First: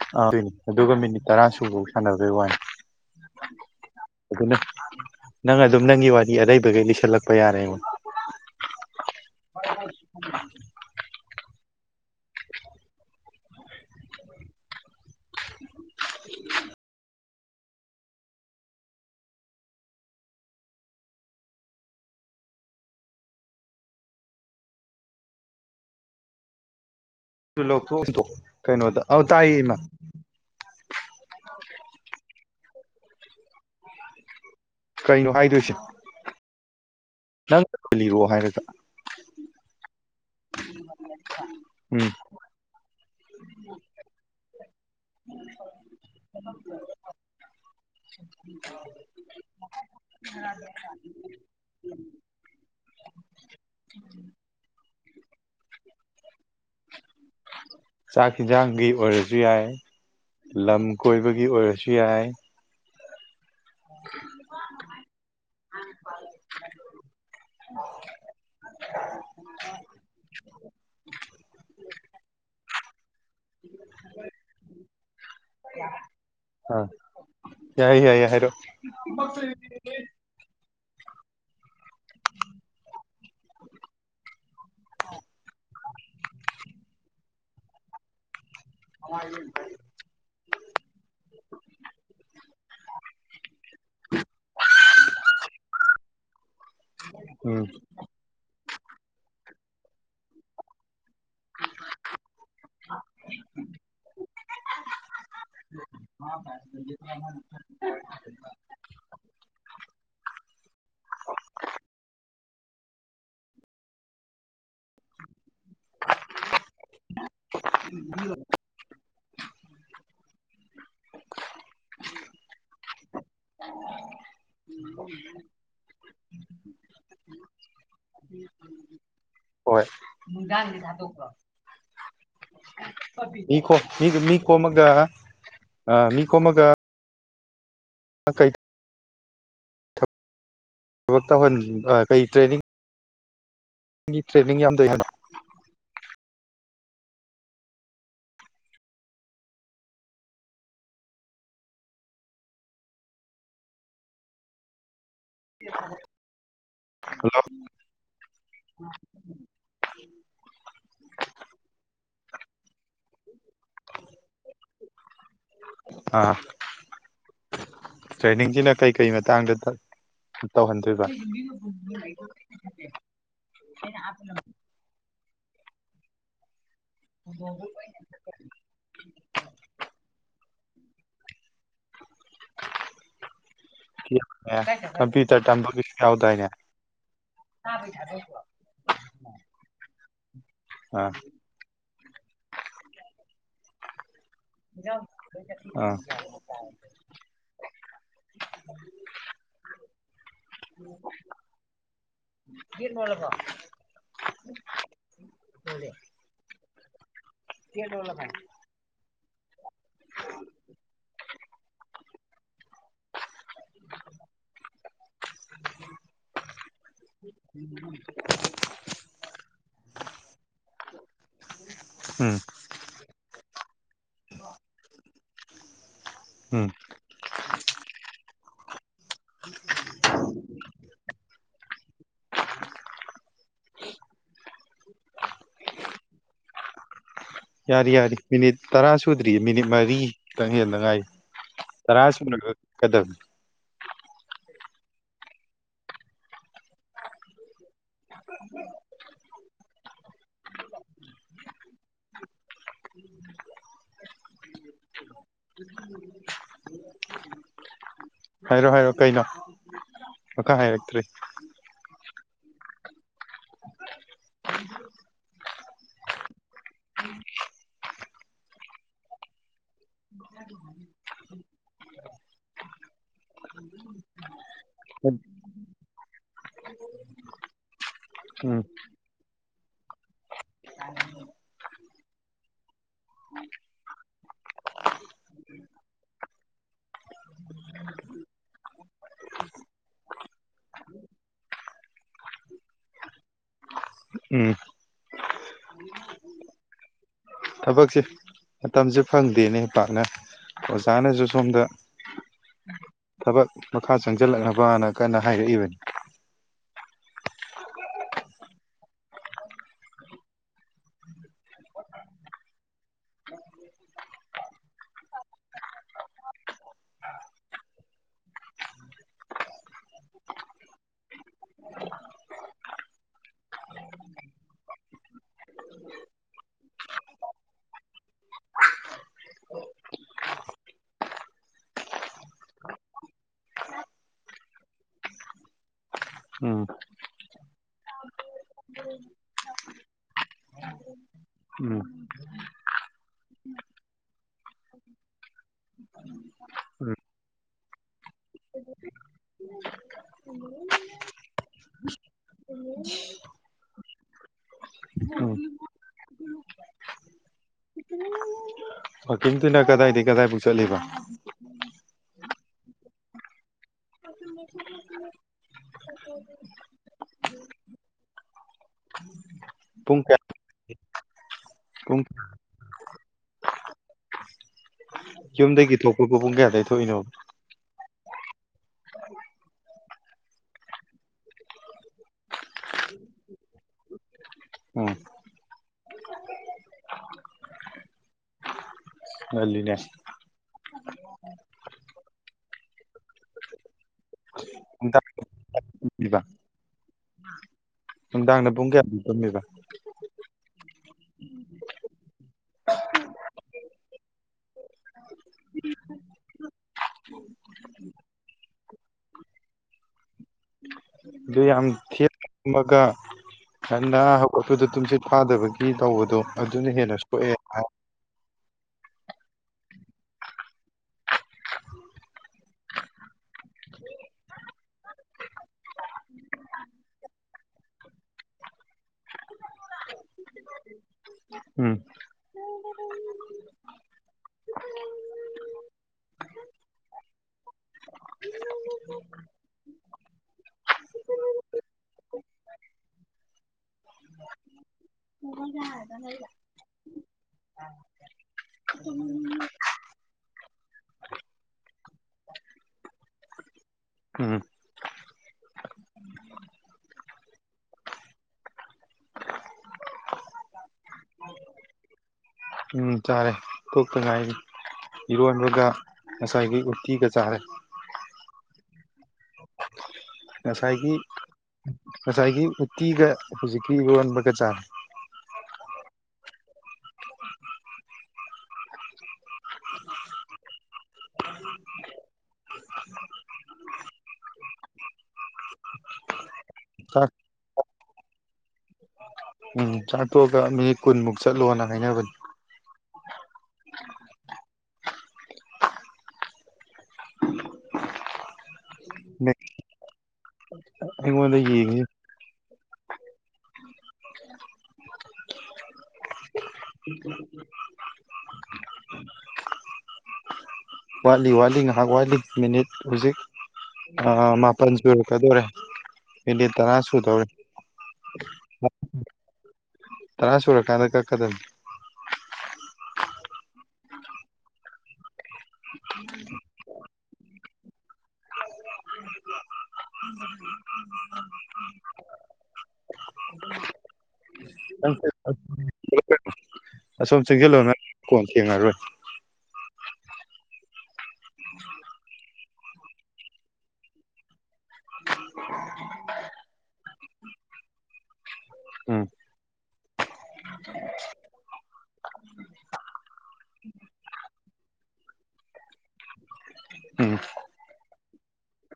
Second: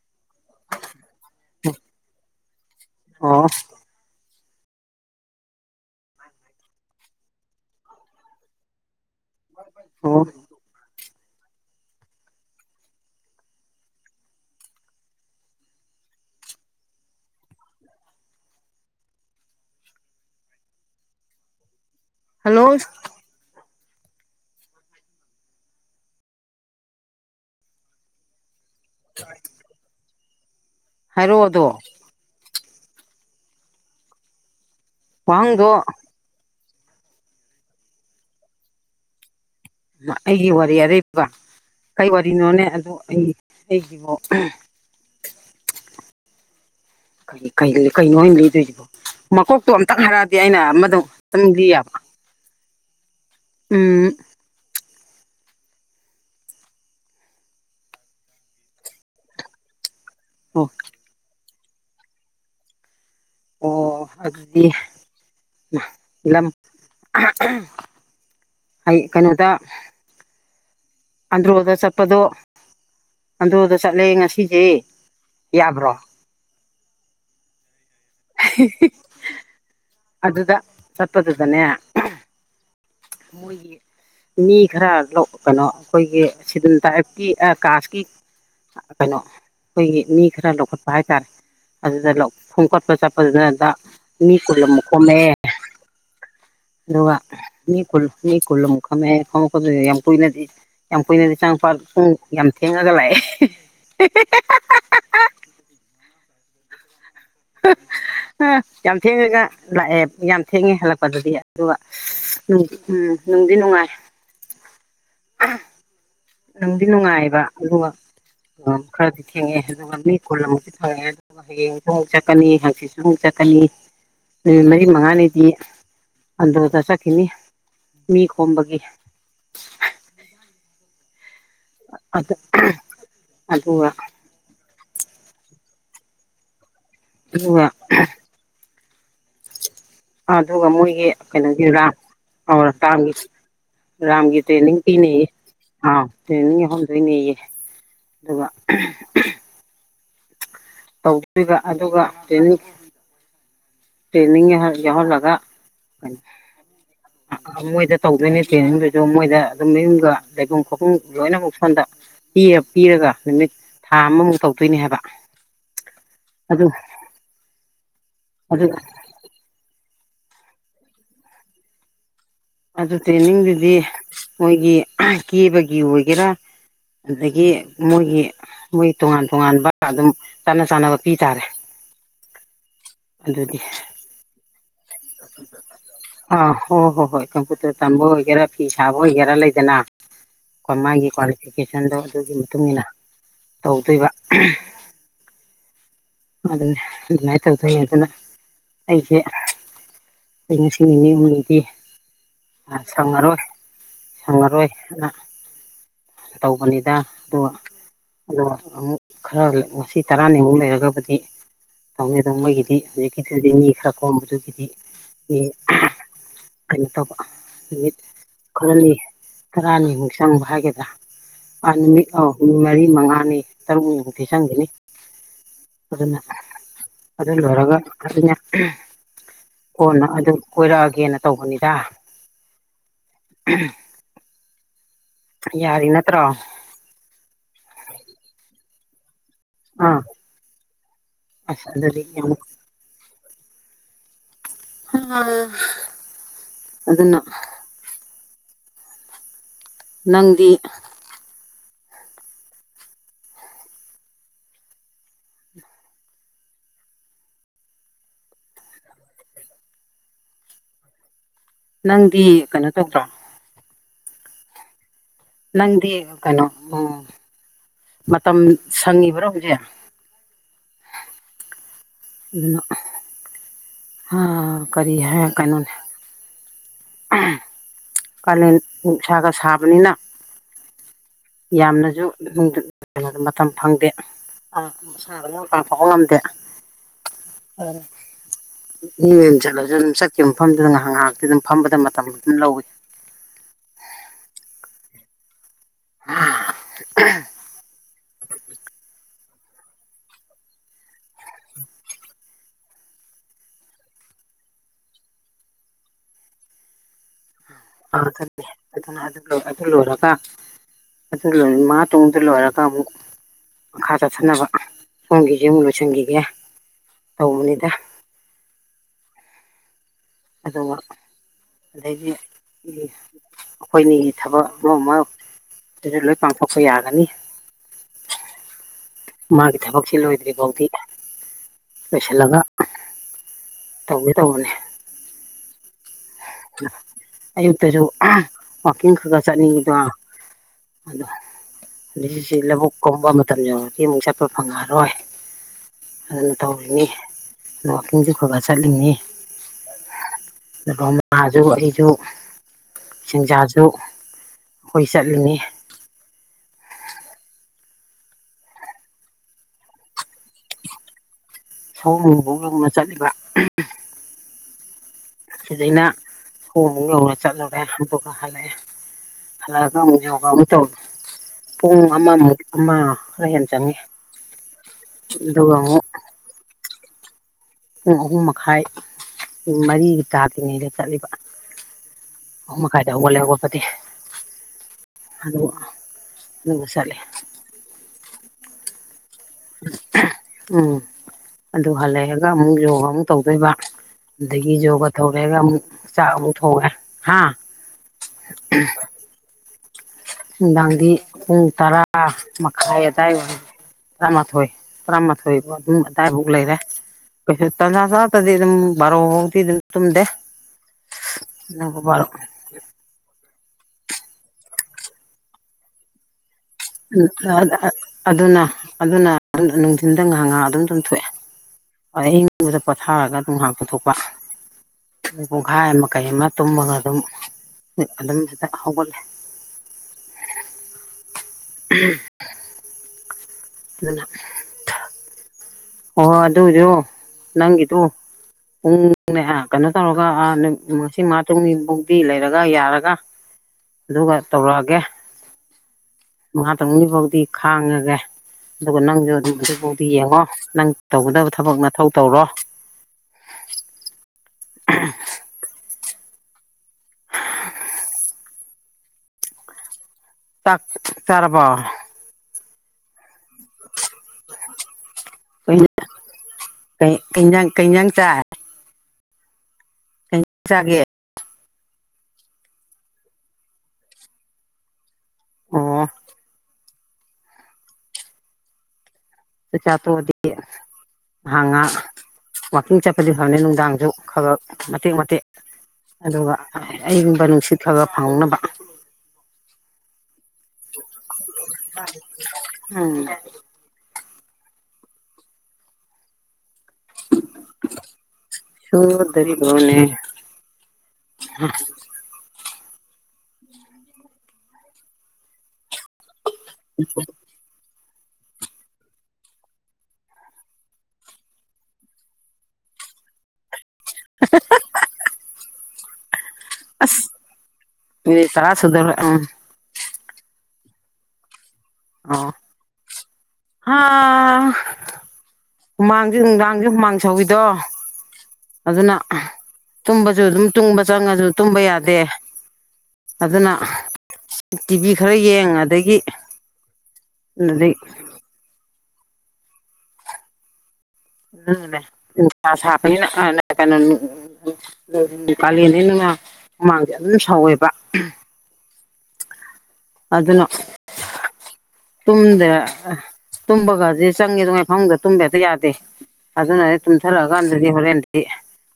[unintelligible] ꯑꯗꯨꯒ ꯃꯤꯅꯤꯠ ꯇꯔꯥꯥꯁꯨꯕꯧ ꯁꯥꯟꯅꯕꯩ ꯋꯥꯅꯤ ꯑꯣ ꯑꯗꯨꯅꯦ ꯅꯪ ꯑꯗꯨꯝ ꯅꯪꯒꯤ ꯋꯥꯔꯤ ꯑꯔꯩꯕꯒꯩ ꯂꯤꯁꯜꯂꯛꯄ ꯌꯥꯔꯦ [inaudible] ꯑꯣ [inaudible] [inaudible] ꯍꯜꯂꯣ [unintelligible] ꯀꯩꯅꯣꯗ ꯑꯧ ꯇꯥꯏꯌꯦ ꯏꯃꯥ ꯍꯥꯏꯔꯣꯗꯣ ꯀꯩꯅꯣ ꯋꯥꯍꯪꯗꯣ ꯍꯥꯏꯗꯣꯏꯁꯦ ꯅꯪ [unintelligible] ꯂꯤꯔꯣ ꯍꯥꯏꯔꯒ ꯑꯩꯒꯤ ꯋꯥꯔꯤ ꯑꯔꯩꯕ ꯀꯩ ꯎꯝ ꯋꯥꯔꯤꯅꯣꯅꯦ ꯑꯗꯣ ꯑꯩ ꯑꯩꯒꯤꯕꯣ [unintelligible] ꯀꯩ ꯀꯩꯅꯣ ꯑꯩ ꯂꯤꯗꯣꯏꯖꯤꯕꯣ ꯃꯀꯣꯛꯇꯣ ꯑꯝꯇꯪ ꯍꯥꯏꯔꯛꯑꯗꯤ ꯑꯩꯅ ꯑꯃꯗꯣ ꯑꯝꯇꯪ ꯂꯤꯌꯥꯕ ꯎꯝ [unintelligible] ꯆꯥꯛ ꯍꯤꯟꯖꯥꯡꯒꯤ ꯑꯣꯏꯔꯁꯨ ꯌꯥꯏ ꯑꯣ ꯂꯝ ꯀꯣꯏꯕꯒꯤ ꯑꯣꯏꯔꯁꯨ ꯌꯥꯏ ꯑꯣ ꯑꯗꯨꯗꯤ [unintelligible] ꯂꯝ ꯑꯩ ꯀꯩꯅꯣꯗ ꯑꯟꯗ꯭ꯔꯣꯗ ꯆꯠꯄꯗꯣ ꯑꯟꯗ꯭ꯔꯣꯗ ꯆꯠꯂꯦ ꯉꯁꯤꯖꯦ ꯌꯥꯕ꯭ꯔꯣ ꯍꯥ ꯌꯥꯏꯌꯦ ꯌꯥꯏꯌꯦ ꯍꯥꯏꯔꯛꯑꯣ ꯑꯗꯨꯗ ꯆꯠꯄ ꯗꯨꯗꯅꯦ ꯃꯣꯏꯒꯤ ꯃꯤ ꯈꯔꯥ ꯀꯩꯅꯣ ꯑꯩꯈꯣꯏꯒꯤ ꯁꯦꯗꯨꯜ ꯇꯥꯏꯞꯀꯤ ꯀꯥꯁꯀꯤ ꯀꯩꯅꯣ ꯑꯩꯈꯣꯏꯒꯤ ꯃꯤ ꯈꯔ ꯂꯧꯈꯠꯄ ꯍꯥꯏꯇꯥꯔꯦ ꯑꯗꯨꯗ ꯂꯧ ꯈꯣꯝꯀꯠꯄ ꯆꯠꯄꯗꯨꯗ ꯗ ꯃꯤ ꯀꯨꯟ ꯑꯃꯨꯛ ꯈꯣꯝꯃꯛꯑꯦ ꯑꯗꯨꯒ ꯎꯝ ꯃꯤ ꯀꯨꯜ ꯃꯤ ꯀꯜꯂꯨ ꯑꯃꯨꯛ [unintelligible] ꯌꯥꯝ ꯀꯨꯏꯅꯗꯤ ꯌꯥꯝ ꯀꯨꯏꯅꯗꯤ ꯆꯥꯡꯄꯥꯠ ꯄꯨꯡ ꯌꯥꯝ ꯊꯦꯡꯉꯒ ꯂꯥꯛꯑꯦ [inaudible] ꯌꯥꯝ ꯊꯦꯡꯉꯒ ꯂꯥꯛꯑꯦ ꯌꯥꯝ ꯊꯦꯡꯉꯦ ꯍꯜꯂꯛꯄꯗꯗꯤ ꯑꯗꯨꯒ [unintelligible] ꯎꯝ ꯅꯨꯡꯗꯤ ꯅꯨꯡꯉꯥꯏ [inaudible] ꯅꯨꯡꯗꯤ ꯅꯨꯡꯉꯥꯏꯕ ꯑꯗꯨꯒ ꯑꯥ ꯈꯔꯗꯤ ꯊꯦꯡꯉꯑꯦ ꯑꯗꯨꯒ ꯃꯤ ꯀꯨꯜꯑꯃꯨꯛꯇꯤ ꯐꯪꯉꯛꯑꯦ ꯑꯗꯨꯒ ꯍꯌꯦꯡꯁꯨ ꯑꯃꯨꯛ ꯆꯠ ꯆꯠꯀꯅꯤ ꯍꯥꯡꯆꯤꯠꯁꯨ ꯑꯃꯨꯛ ꯆꯠꯀꯅꯤ ꯅꯨꯃꯤꯠ ꯃꯔꯤ ꯃꯉꯥꯅꯤꯗꯤ ꯑꯟꯗ꯭ꯔꯣꯗ ꯆꯠꯈꯤꯅꯤ ꯃꯤ ꯈꯣꯝꯕꯒꯤ ꯍꯣꯏ ꯑꯗꯨ ꯃꯤꯈꯣꯝ ꯑꯗꯨꯒ ꯃꯤꯗꯣ ꯃꯤ ꯈꯣꯝꯃꯒ ꯑ ꯃꯤ ꯈꯣꯝꯃꯒ ꯑꯗꯨꯒ ꯑ ꯀꯩ ꯑꯗꯨꯒ ꯃꯣꯏꯒꯤ ꯊꯕꯛ ꯇꯧꯍꯟ ꯀꯩꯅꯣꯒꯤ ꯔꯥ ꯑꯥ ꯀꯩ ꯇ꯭ꯔꯦꯅꯤꯡꯒꯤ ꯑꯧꯔꯇꯥꯥꯡꯒꯤ [unintelligible] ꯔꯥꯝꯒꯤ ꯇ꯭ꯔꯦꯅꯤꯡ ꯌꯥꯝ ꯇꯦꯅꯤꯡ ꯇꯧꯋꯤ ꯍꯥꯏꯕ ꯄꯤꯅꯦꯌꯦ ꯑꯥꯎ ꯇ꯭ꯔꯦꯅꯤꯡ ꯌꯥꯎꯍꯟꯗꯣꯏꯅꯦꯌꯦ ꯑꯗꯨꯒ ꯇꯧꯗꯣꯏꯕ ꯑꯗꯨꯒ ꯇ꯭ꯔꯦꯅꯤꯡ ꯇ꯭ꯔꯦꯅꯤꯡ ꯌꯥꯎ ꯌꯥꯎꯍꯜꯂꯒ ꯍꯜꯂꯣ ꯃꯣꯏꯗ ꯇꯧꯗꯣꯏꯅꯦ ꯇ꯭ꯔꯦꯅꯤꯡꯗꯨꯁꯨ ꯃꯣꯏꯗ ꯑꯗꯨꯝ ꯃꯌꯨꯝꯒ ꯂꯩꯐꯝ ꯈꯣꯐꯝ ꯂꯣꯏꯅꯃꯛ ꯁꯣꯟꯗ ꯄꯤꯌꯥ ꯄꯤꯔꯒ ꯅꯨꯃꯤꯠ ꯊꯥ ꯑꯃꯃꯨꯛ ꯇꯧꯗꯣꯏꯅꯦ ꯍꯥꯏꯕ ꯑꯥ ꯑꯗꯨ ꯑꯗꯨ ꯇ꯭ꯔꯦꯅꯤꯡꯖꯤꯅ ꯀꯩꯀꯩ ꯃꯇꯥꯡꯗ ꯇꯧꯍꯟꯗꯣꯏꯕ ꯑꯗꯨ ꯇ꯭ꯔꯦꯅꯤꯡꯗꯨꯗꯤ ꯃꯣꯏꯒꯤ ꯀꯦꯕꯒꯤ ꯑꯣꯏꯒꯦꯔꯥ ꯑꯗꯒꯤ ꯃꯣꯏꯒꯤ ꯃꯣꯏ ꯇꯣꯉꯥꯟ ꯇꯣꯉꯥꯟꯕ ꯑꯗꯨꯝ ꯆꯥꯅ ꯆꯥꯅꯕ ꯄꯤ ꯇꯥꯔꯦ ꯑꯗꯨꯒꯤ ꯀꯝꯄ꯭ꯌꯨꯇꯔ ꯇꯝꯕꯒꯤꯁꯨ ꯌꯥꯎꯗꯥꯏꯅꯦ ꯑꯥ ꯍꯣꯏ ꯍꯣꯏ ꯍꯣꯏ ꯀꯝꯄꯨꯇꯔ ꯇꯝꯕ ꯑꯣꯏꯒꯦꯔꯥ ꯐꯤ ꯁꯥꯕ ꯑꯣꯏꯒꯦꯔꯥ ꯂꯩꯗꯅ ꯀꯣ ꯃꯥꯒꯤ ꯑꯥ ꯀ꯭ꯋꯥ ꯐꯤꯀꯦꯁꯟꯗꯣ ꯑꯗꯨꯒꯤ ꯃꯇꯨꯡꯏꯟꯅ ꯇꯧꯗꯣꯏꯕ ꯌꯥꯥꯎ ꯑꯥ ꯑꯗꯨꯅꯦ ꯑꯗꯨꯃꯥꯏ ꯇꯧꯗꯣꯏꯅ ꯑꯩꯗꯨꯅ ꯑꯩꯁꯦ ꯑꯩ ꯉꯁꯤ ꯅꯤꯅꯤ ꯍꯨꯝꯅꯤꯗꯤ ꯒꯦꯠ ꯂꯣꯜꯂꯕꯣ ꯁꯪꯉꯔꯣꯏ ꯁꯪꯉꯔꯣꯏꯅ ꯇꯧꯕꯅꯤꯗ ꯑꯗꯨꯒ ꯑꯗꯨꯒ ꯑꯃꯨꯛ ꯈꯔ ꯉꯁꯤ ꯇꯔꯥꯅꯤꯃꯨꯛ ꯂꯩꯔꯒꯕꯨꯗꯤ ꯇꯧꯅꯤ ꯑꯗꯣ ꯃꯣꯢꯒꯤꯗꯤ ꯍꯧꯖꯤꯛ ꯃꯤ ꯈꯔ ꯀꯣꯝꯕꯗꯨꯒꯤꯗꯤ ꯃꯤ ꯀꯩꯅꯣ ꯇꯧꯕ ꯅꯨꯃꯤꯠ ꯈꯔꯅꯤ ꯇꯔꯥꯅꯤꯃꯨꯛ ꯆꯪꯕ ꯍꯥꯏꯒꯗ꯭ꯔꯥ ꯑ ꯅꯨꯃꯤꯠ ꯑꯧ ꯎꯝ ꯅꯨꯃꯤꯠ ꯃꯔꯤ ꯃꯉꯥꯅꯤ ꯇꯔꯨꯛꯅꯤꯃꯨꯛꯇꯤ ꯆꯪꯒꯤꯅꯤ ꯑꯗꯨꯅ ꯎꯝ ꯑꯗꯨ ꯂꯣꯏꯔꯒ ꯑꯗꯨꯅ ꯀꯣꯟꯅ ꯑꯗꯨ ꯑꯣꯏꯔꯛꯑꯒꯦꯅ ꯇꯧꯕꯅꯤꯗ ꯌꯥꯔꯤ ꯅꯠꯇ꯭ꯔꯣ ꯌꯥꯔ ꯌꯥꯔ ꯃꯤꯅꯤꯠ ꯇꯔꯥꯥꯁꯨ ꯁꯨꯗ꯭ꯔꯤ ꯃꯤꯅꯤꯠ ꯃꯔꯤ ꯑꯥ ꯈꯤꯇꯪ ꯍꯦꯟꯗ ꯉꯥꯏꯔꯤ ꯑꯁ ꯑꯗꯨꯗꯤ ꯇꯔꯥ ꯌꯥꯝ ꯁꯨꯔꯒ ꯀꯛꯀꯗꯕꯅꯦ ꯑ ꯑꯗꯨꯅ [unintelligible] ꯅꯪꯗꯤ [unintelligible] ꯍꯥꯏꯔꯣ ꯍꯥꯏꯔꯣ ꯀꯩꯅꯣ ꯃꯈꯥ ꯍꯥꯏꯔꯛꯇ꯭ꯔꯤ ꯅꯪꯗꯤ ꯀꯩꯅꯣ ꯇꯧꯗ꯭ꯔꯣ ꯅꯪꯗꯤ ꯀꯩꯅꯣꯝ ꯃꯇꯝ ꯁꯪꯉꯤꯕ꯭ꯔꯣ ꯍꯧꯖꯤꯛ [unintelligible] ꯑꯗꯨꯅꯦ ꯀꯔꯤ ꯍꯥꯏ ꯀꯩꯅꯣ ꯀꯥꯂꯦꯟ ꯎꯝ ꯅꯨꯡꯁꯥꯒ ꯁꯥꯕꯅꯤꯅ [unintelligible] ꯌꯥꯝꯅꯁꯨ [unintelligible] ꯃꯇꯝ ꯐꯪꯗꯦ ꯇꯥꯛꯄꯕꯧ ꯉꯝꯗꯦ ꯃꯤ ꯃꯌꯨꯝ ꯆꯠꯂꯁꯨ ꯑꯗꯨꯝ ꯆꯠꯀꯤꯕ ꯃꯐꯝꯗꯨꯗ ꯉꯥꯏꯍꯛ ꯉꯥꯏꯍꯥꯛꯇꯤ ꯑꯗꯨꯝ ꯐꯝꯕꯗ ꯃꯇꯝ ꯑꯗꯨꯝ ꯂꯧꯏ ꯎꯝ [unintelligible] ꯊꯕꯛꯁꯦ ꯃꯇꯝꯁꯦ ꯐꯪꯗꯦꯅꯦ ꯄꯥꯛꯅ ꯑꯣꯖꯥꯅꯁꯨ ꯁꯣꯝꯗ ꯊꯕꯛ ꯃꯈꯥ ꯆꯪꯁꯤꯜꯂꯛꯅꯕꯅ ꯀꯟꯅ ꯍꯥꯏꯔꯛꯏꯕꯅꯦ ꯑꯗꯨ ꯂꯣꯏꯔꯒ ꯑꯗꯨ ꯂꯣꯢꯔꯒ ꯅꯨꯃꯔꯠ ꯃꯉꯥ ꯇꯥꯔꯨꯛꯅꯤꯗ ꯂꯣꯏꯔꯒ ꯑꯃꯨꯛ ꯃꯈꯥ ꯆꯠꯊꯅꯕ ꯅꯪꯒꯤꯁꯨ ꯑꯃꯨꯛ ꯂꯣꯏꯁꯤꯟꯈꯤꯒꯦ ꯇꯧꯕꯅꯤꯗ ꯑꯗꯨꯒ ꯑꯗꯥꯒꯤ ꯑꯩꯈꯣꯏ ꯅꯤꯒꯤ ꯊꯕꯛ ꯑꯗꯨ ꯑꯃꯨꯛ ꯑꯗꯨꯗꯤ ꯂꯣꯏ ꯄꯥꯡꯊꯣꯛꯄ ꯌꯥꯒꯅꯤ ꯃꯥꯒꯤ ꯊꯕꯛꯁꯤ ꯂꯣꯏꯗ꯭ꯔꯤ ꯐꯥꯎꯗꯤ ꯂꯣꯏꯁꯤꯜꯂꯒ ꯇꯧꯒꯦ ꯇꯧꯕꯅꯤ ꯎꯝ ꯑꯌꯨꯛꯇꯁꯨ ꯋꯥꯀꯤꯡ ꯈꯔ ꯈꯔ ꯆꯠꯅꯤꯡꯉꯤꯗꯣ ꯎꯝ ꯑꯁꯤ ꯂꯧꯕꯨꯛ ꯀꯨꯝꯕ ꯃꯇꯝ ꯌꯧꯔꯗꯤ ꯑꯃꯨꯛ ꯆꯠꯄ ꯐꯪꯉꯛꯑꯔꯣꯏ ꯑꯗꯨꯅ ꯇꯧꯔꯤꯅꯤ ꯎꯝ ꯋꯥꯛꯀꯤꯡꯁꯨ ꯈꯔ ꯈꯋ ꯆꯠꯂꯤꯅꯤ [unintelligible] ꯉꯥꯁꯨ ꯑꯩꯁꯨ ꯆꯦꯟꯖꯥꯁꯨ ꯑꯩꯈꯣꯏ ꯆꯠꯂꯤꯅꯤ ꯎꯝ [unintelligible] ꯋꯥꯛꯀꯤꯡꯗꯨꯅ ꯀꯗꯥꯏꯗꯩꯩ ꯀꯗꯥꯏꯐꯥꯎ ꯆꯠꯂꯤꯕ ꯁꯧꯋꯨꯝꯕꯨꯡ ꯌꯧꯅ ꯆꯠꯂꯤꯕ [unintelligible] ꯁꯤꯗꯩꯅ ꯁꯧꯋꯨꯝꯕꯨꯡ ꯌꯧꯅ ꯆꯠꯂꯨꯔꯦ ꯑꯗꯨꯒ ꯍꯜꯂꯛꯑꯦ ꯍꯜꯅꯂꯛꯑꯒ ꯑꯃꯨꯛ ꯄꯨꯡ ꯀꯌꯥ ꯌꯣꯒꯥ ꯑꯃꯨꯛ ꯇꯧꯔꯦ ꯄꯨꯡ ꯑꯃꯃꯨꯛ ꯑꯃ ꯈꯔ ꯍꯦꯟꯅ ꯆꯪꯉꯦ ꯌꯨꯝꯗꯒꯤ ꯊꯣꯛꯄꯗꯨ ꯄꯨꯡ ꯀꯌꯥꯗꯩꯩ ꯊꯣꯛꯏꯅꯣꯕ ꯄꯨꯡ ꯑꯍꯨꯝ ꯃꯈꯥꯏ ꯄꯨꯡ ꯃꯔꯤ ꯇꯥꯗ꯭ꯔꯤꯉꯩꯗ ꯆꯠꯂꯤꯕ ꯑꯍꯨꯝ ꯃꯈꯥꯢꯗ ꯍꯧꯒꯠꯂꯦ ꯍꯧꯒꯠꯄꯗꯤ ꯎꯝ ꯑꯗꯨ ꯑꯗꯨꯒ ꯆꯠꯂꯦ ꯉꯜꯂꯤꯅꯦ ꯎꯝ ꯑꯗꯨ ꯍꯜꯂꯛꯑꯒ ꯑꯃꯨꯛ ꯌꯣꯒ ꯑꯃꯨꯛ ꯇꯧꯗꯣꯏꯕ ꯑꯗꯒꯤ ꯌꯣꯒ ꯄꯨꯡ ꯇꯔꯥ ꯇꯧꯔꯦ ꯑꯃꯨꯛ ꯆꯥꯛ ꯑꯃꯨꯛ ꯊꯣꯡꯉꯦ ꯍꯥ ꯅꯨꯡꯗꯥꯡꯅ ꯄꯨꯡ ꯀꯌꯥꯗ ꯇꯨꯝꯃꯤꯕ ꯅꯨꯡꯗꯥꯡꯗꯤ ꯄꯨꯡ ꯇꯔꯥ ꯃꯈꯥꯏ ꯑꯗꯥꯏꯋꯥꯢ ꯐꯥꯎ ꯇꯔꯥꯃꯥꯊꯣꯏ ꯇꯔꯥꯃꯥꯊꯣꯏ ꯑꯗꯨꯝ ꯑꯗꯥꯏ ꯐꯥꯎ ꯂꯩꯔꯦ ꯀꯩꯁꯨ ꯇꯟꯖꯥ ꯆꯥꯔꯗꯤ ꯑꯗꯨꯝ ꯕꯥꯔꯣ ꯐꯥꯎꯗꯤ ꯑꯗꯨꯝ ꯇꯨꯝꯗꯦ ꯑꯗꯨ ꯌꯥꯝ ꯕꯥꯔꯣ ꯊꯦꯡ ꯇꯨꯝꯃꯒ ꯉꯟꯅ ꯍꯧꯒꯠꯄꯗꯨ ꯇꯨꯝꯁꯤꯠ ꯐꯥꯗꯕꯒꯤ ꯇꯧꯕꯗꯨ ꯑꯗꯨꯅ ꯍꯦꯟꯅ ꯁꯣꯛꯑꯦ ꯍꯥꯏ ꯑꯗꯨꯅ ꯑꯗꯨꯅ ꯅꯨꯡꯊꯤꯟꯗ ꯉꯥꯏꯍꯥꯛ ꯉꯥꯛ ꯑꯗꯨꯝ ꯇꯨꯝꯊꯣꯛꯑꯦ ꯑꯌꯤꯡꯕꯗ ꯄꯣꯊꯥꯔꯒ ꯑꯗꯨꯝ ꯉꯥꯏꯍꯥꯛ ꯇꯨꯝꯊꯣꯛꯄ ꯄꯨꯡꯈꯥꯏ ꯑꯃ ꯀꯩ ꯑꯃ ꯇꯨꯝꯃꯒ ꯑꯗꯨꯝ ꯑꯗꯨꯝ ꯁꯤꯗ ꯍꯧꯒꯠꯂꯦ ꯎꯝ ꯑꯗꯨꯅ ꯍꯣꯏ ꯑꯗꯨ ꯑꯣꯏꯖꯨ ꯅꯪꯒꯤꯗꯨ ꯄꯨꯡꯅꯦ ꯀꯩꯅꯣ ꯇꯧꯔꯒ ꯉꯁꯤ ꯃꯉꯥ ꯇꯔꯨꯛꯅꯤꯐꯥꯎꯗꯤ ꯂꯩꯔꯒ ꯌꯥꯔꯒ ꯑꯗꯨꯒ ꯇꯧꯔꯛꯑꯒꯦ ꯃꯉꯥ ꯇꯔꯨꯛꯅꯤꯐꯥꯎꯗꯤ ꯈꯥꯡꯉꯒꯦ ꯑꯗꯨꯒ ꯅꯪꯁꯨ ꯑꯗꯨꯝ ꯍꯧꯖꯤꯛꯐꯥꯎꯗꯤ ꯌꯦꯡꯉꯣ ꯅꯪ ꯇꯧꯒꯗꯕ ꯊꯕꯛ ꯅꯊꯧ ꯇꯧꯔꯣ ꯎꯝ [inaudible] ꯆꯥꯛ ꯆꯥꯔꯕꯣ ꯎꯝ ꯆꯥꯔꯦ ꯇꯣꯛꯇ ꯉꯥꯏꯔꯤ ꯏꯔꯣꯟꯕꯒ ꯉꯁꯥꯏꯒꯤ ꯀꯩ ꯎꯠꯇꯤꯒ ꯀꯩ ꯆꯥꯔꯦ ꯏꯟꯖꯥꯡ ꯀꯩ ꯏꯟꯖꯥꯡ ꯆꯥꯏ [unintelligible] ꯉꯁꯥꯏꯒꯤ ꯉꯁꯥꯏꯒꯤ ꯎꯇꯤꯒ ꯍꯧꯖꯤꯛꯀꯤ ꯏꯔꯣꯟꯕꯒ ꯆꯥꯔꯦ ꯑꯣ ꯆꯛꯆꯥꯇꯣꯛꯑꯗꯤ ꯉꯍꯥꯛꯉꯍꯥꯛ ꯋꯥꯛꯀꯤꯡ ꯆꯠꯄꯗꯤ ꯐꯕꯅꯤ ꯅꯨꯡꯗꯥꯡꯁꯨ ꯈꯕꯛ ꯃꯇꯦꯛ ꯃꯇꯦꯛ ꯑꯗꯨꯒ ꯆꯥꯛ ꯑꯩꯒꯨꯝꯕ ꯅꯨꯡꯁꯤꯠ ꯈꯒ ꯐꯪꯅꯕ ꯎꯝ ꯆꯥꯇꯣꯛꯑꯒ ꯃꯤ ꯅꯤꯠ ꯀꯨꯟꯃꯨꯛ ꯆꯠꯂꯣꯅ ꯍꯥꯏꯅꯕꯅꯤ ꯎꯝ ꯁꯨ ꯗꯔꯤꯕꯣꯅꯦ ꯑꯩꯉꯣꯟꯗ ꯌꯦꯉꯤ [unintelligible] ꯋꯥꯠꯂꯤ ꯋꯥꯠꯂꯤ ꯉꯥꯏꯍꯥꯛ ꯋꯥꯠꯂꯤ ꯃꯤꯅꯤꯠ ꯍꯧꯖꯤꯛ ꯑ ꯃꯥꯄꯜ ꯁꯨ ꯀꯗꯧꯔꯦ ꯃꯤꯅꯤꯠ ꯇꯔꯥ ꯑꯁ ꯁꯨꯗꯧꯔꯦ ꯃꯤꯅꯤꯠ ꯇꯔꯥ ꯁꯨꯗꯣꯔꯦ ꯑꯥ ꯇꯔꯥ ꯁꯨꯔꯀꯥꯟꯗ ꯀꯛꯀꯗꯕꯅꯤ ꯑꯣ ꯍꯥ ꯍꯨꯃꯥꯡꯁꯦ ꯅꯨꯡꯗꯥꯡꯁꯦ ꯍꯨꯃꯥꯡ ꯁꯧꯋꯤꯗꯣ ꯑꯗꯨꯅ ꯇꯨꯝꯕꯁꯨ ꯑꯗꯨꯝ ꯇꯨꯝꯕ ꯆꯪꯉꯁꯨ ꯇꯨꯝꯕ ꯌꯥꯗꯦ ꯑꯗꯨꯅ ꯇꯤꯚꯤ ꯅꯪ ꯈꯔ ꯌꯦꯡ ꯑꯗꯒꯤ ꯑꯁꯣꯝ ꯆꯤꯡꯁꯤꯜꯂꯣꯅ ꯑꯗꯩ ꯀꯣꯟ ꯊꯦꯡꯉꯔꯣꯏ ꯎꯝ ꯅꯨꯡꯁ ꯁꯥꯕꯅꯤꯅ ꯀꯩꯅꯣ ꯀꯥꯂꯦꯟꯅꯤ ꯅꯪꯅ ꯍꯨꯃꯥꯡꯁꯦ ꯑꯗꯨꯝ ꯁꯥꯎꯋꯦꯕ ꯎꯝ ꯑꯗꯨꯅ ꯇꯨꯝꯗꯦ ꯇꯨꯝꯕꯒꯗꯤ ꯆꯪꯉꯦꯗꯨꯉꯥꯏ ꯐꯃꯨꯡꯗ ꯇꯨꯝꯕꯍꯦꯛꯇ ꯌꯥꯗꯦ ꯑꯗꯨ ꯅꯍꯦꯛ ꯎꯝ ꯇꯨꯝꯊꯔ ꯀꯥꯟꯗꯗꯤꯍꯣꯔꯦꯟ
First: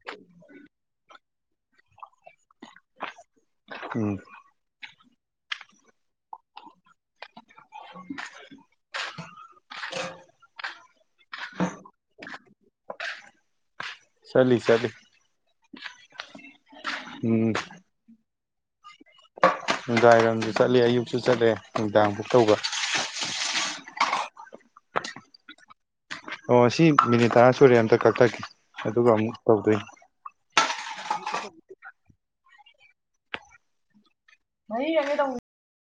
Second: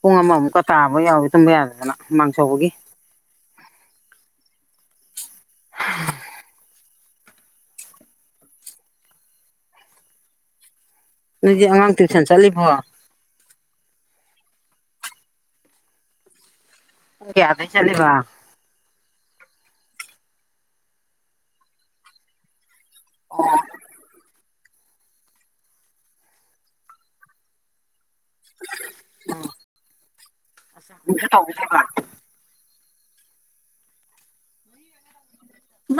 ꯄꯨꯡ ꯑꯃꯃꯨꯛꯀ ꯇꯥꯕ ꯌꯥꯎꯋꯤ ꯇꯨꯝꯕ ꯌꯥꯗꯗꯅ ꯃꯥꯡꯆꯧꯕꯒꯤ ꯎꯝ [unintelligible] [unintelligible] ꯅꯣꯏꯗꯤ ꯑꯉꯥꯡ ꯇ꯭ꯨꯁꯟ ꯆꯠꯂꯤꯕꯣ ꯆꯠꯂꯤ ꯆꯠꯂꯤ ꯄꯨꯡ ꯎꯝ ꯀꯌꯥꯗꯩ ꯆꯠꯂꯤꯕ ꯅꯨꯡꯗꯥꯡꯏꯔꯝꯗ ꯆꯠꯂꯦ ꯑꯌꯨꯛꯁꯨ ꯆꯠꯂꯦ ꯅꯨꯡꯗꯥꯡꯕꯨꯛ ꯇꯧꯕ ꯑꯣ ꯑꯣ ꯁꯤ ꯃꯤꯅꯤꯠ ꯇꯔꯥ ꯁꯨꯔꯦ ꯑꯝꯇ ꯀꯛꯈ꯭ꯔꯒꯦ ꯑꯗꯨꯒ ꯑꯃꯨꯛ ꯇꯧꯗꯣꯏꯅꯤ [unintelligible] ꯃꯔꯤꯔꯛꯅꯦ ꯇꯧ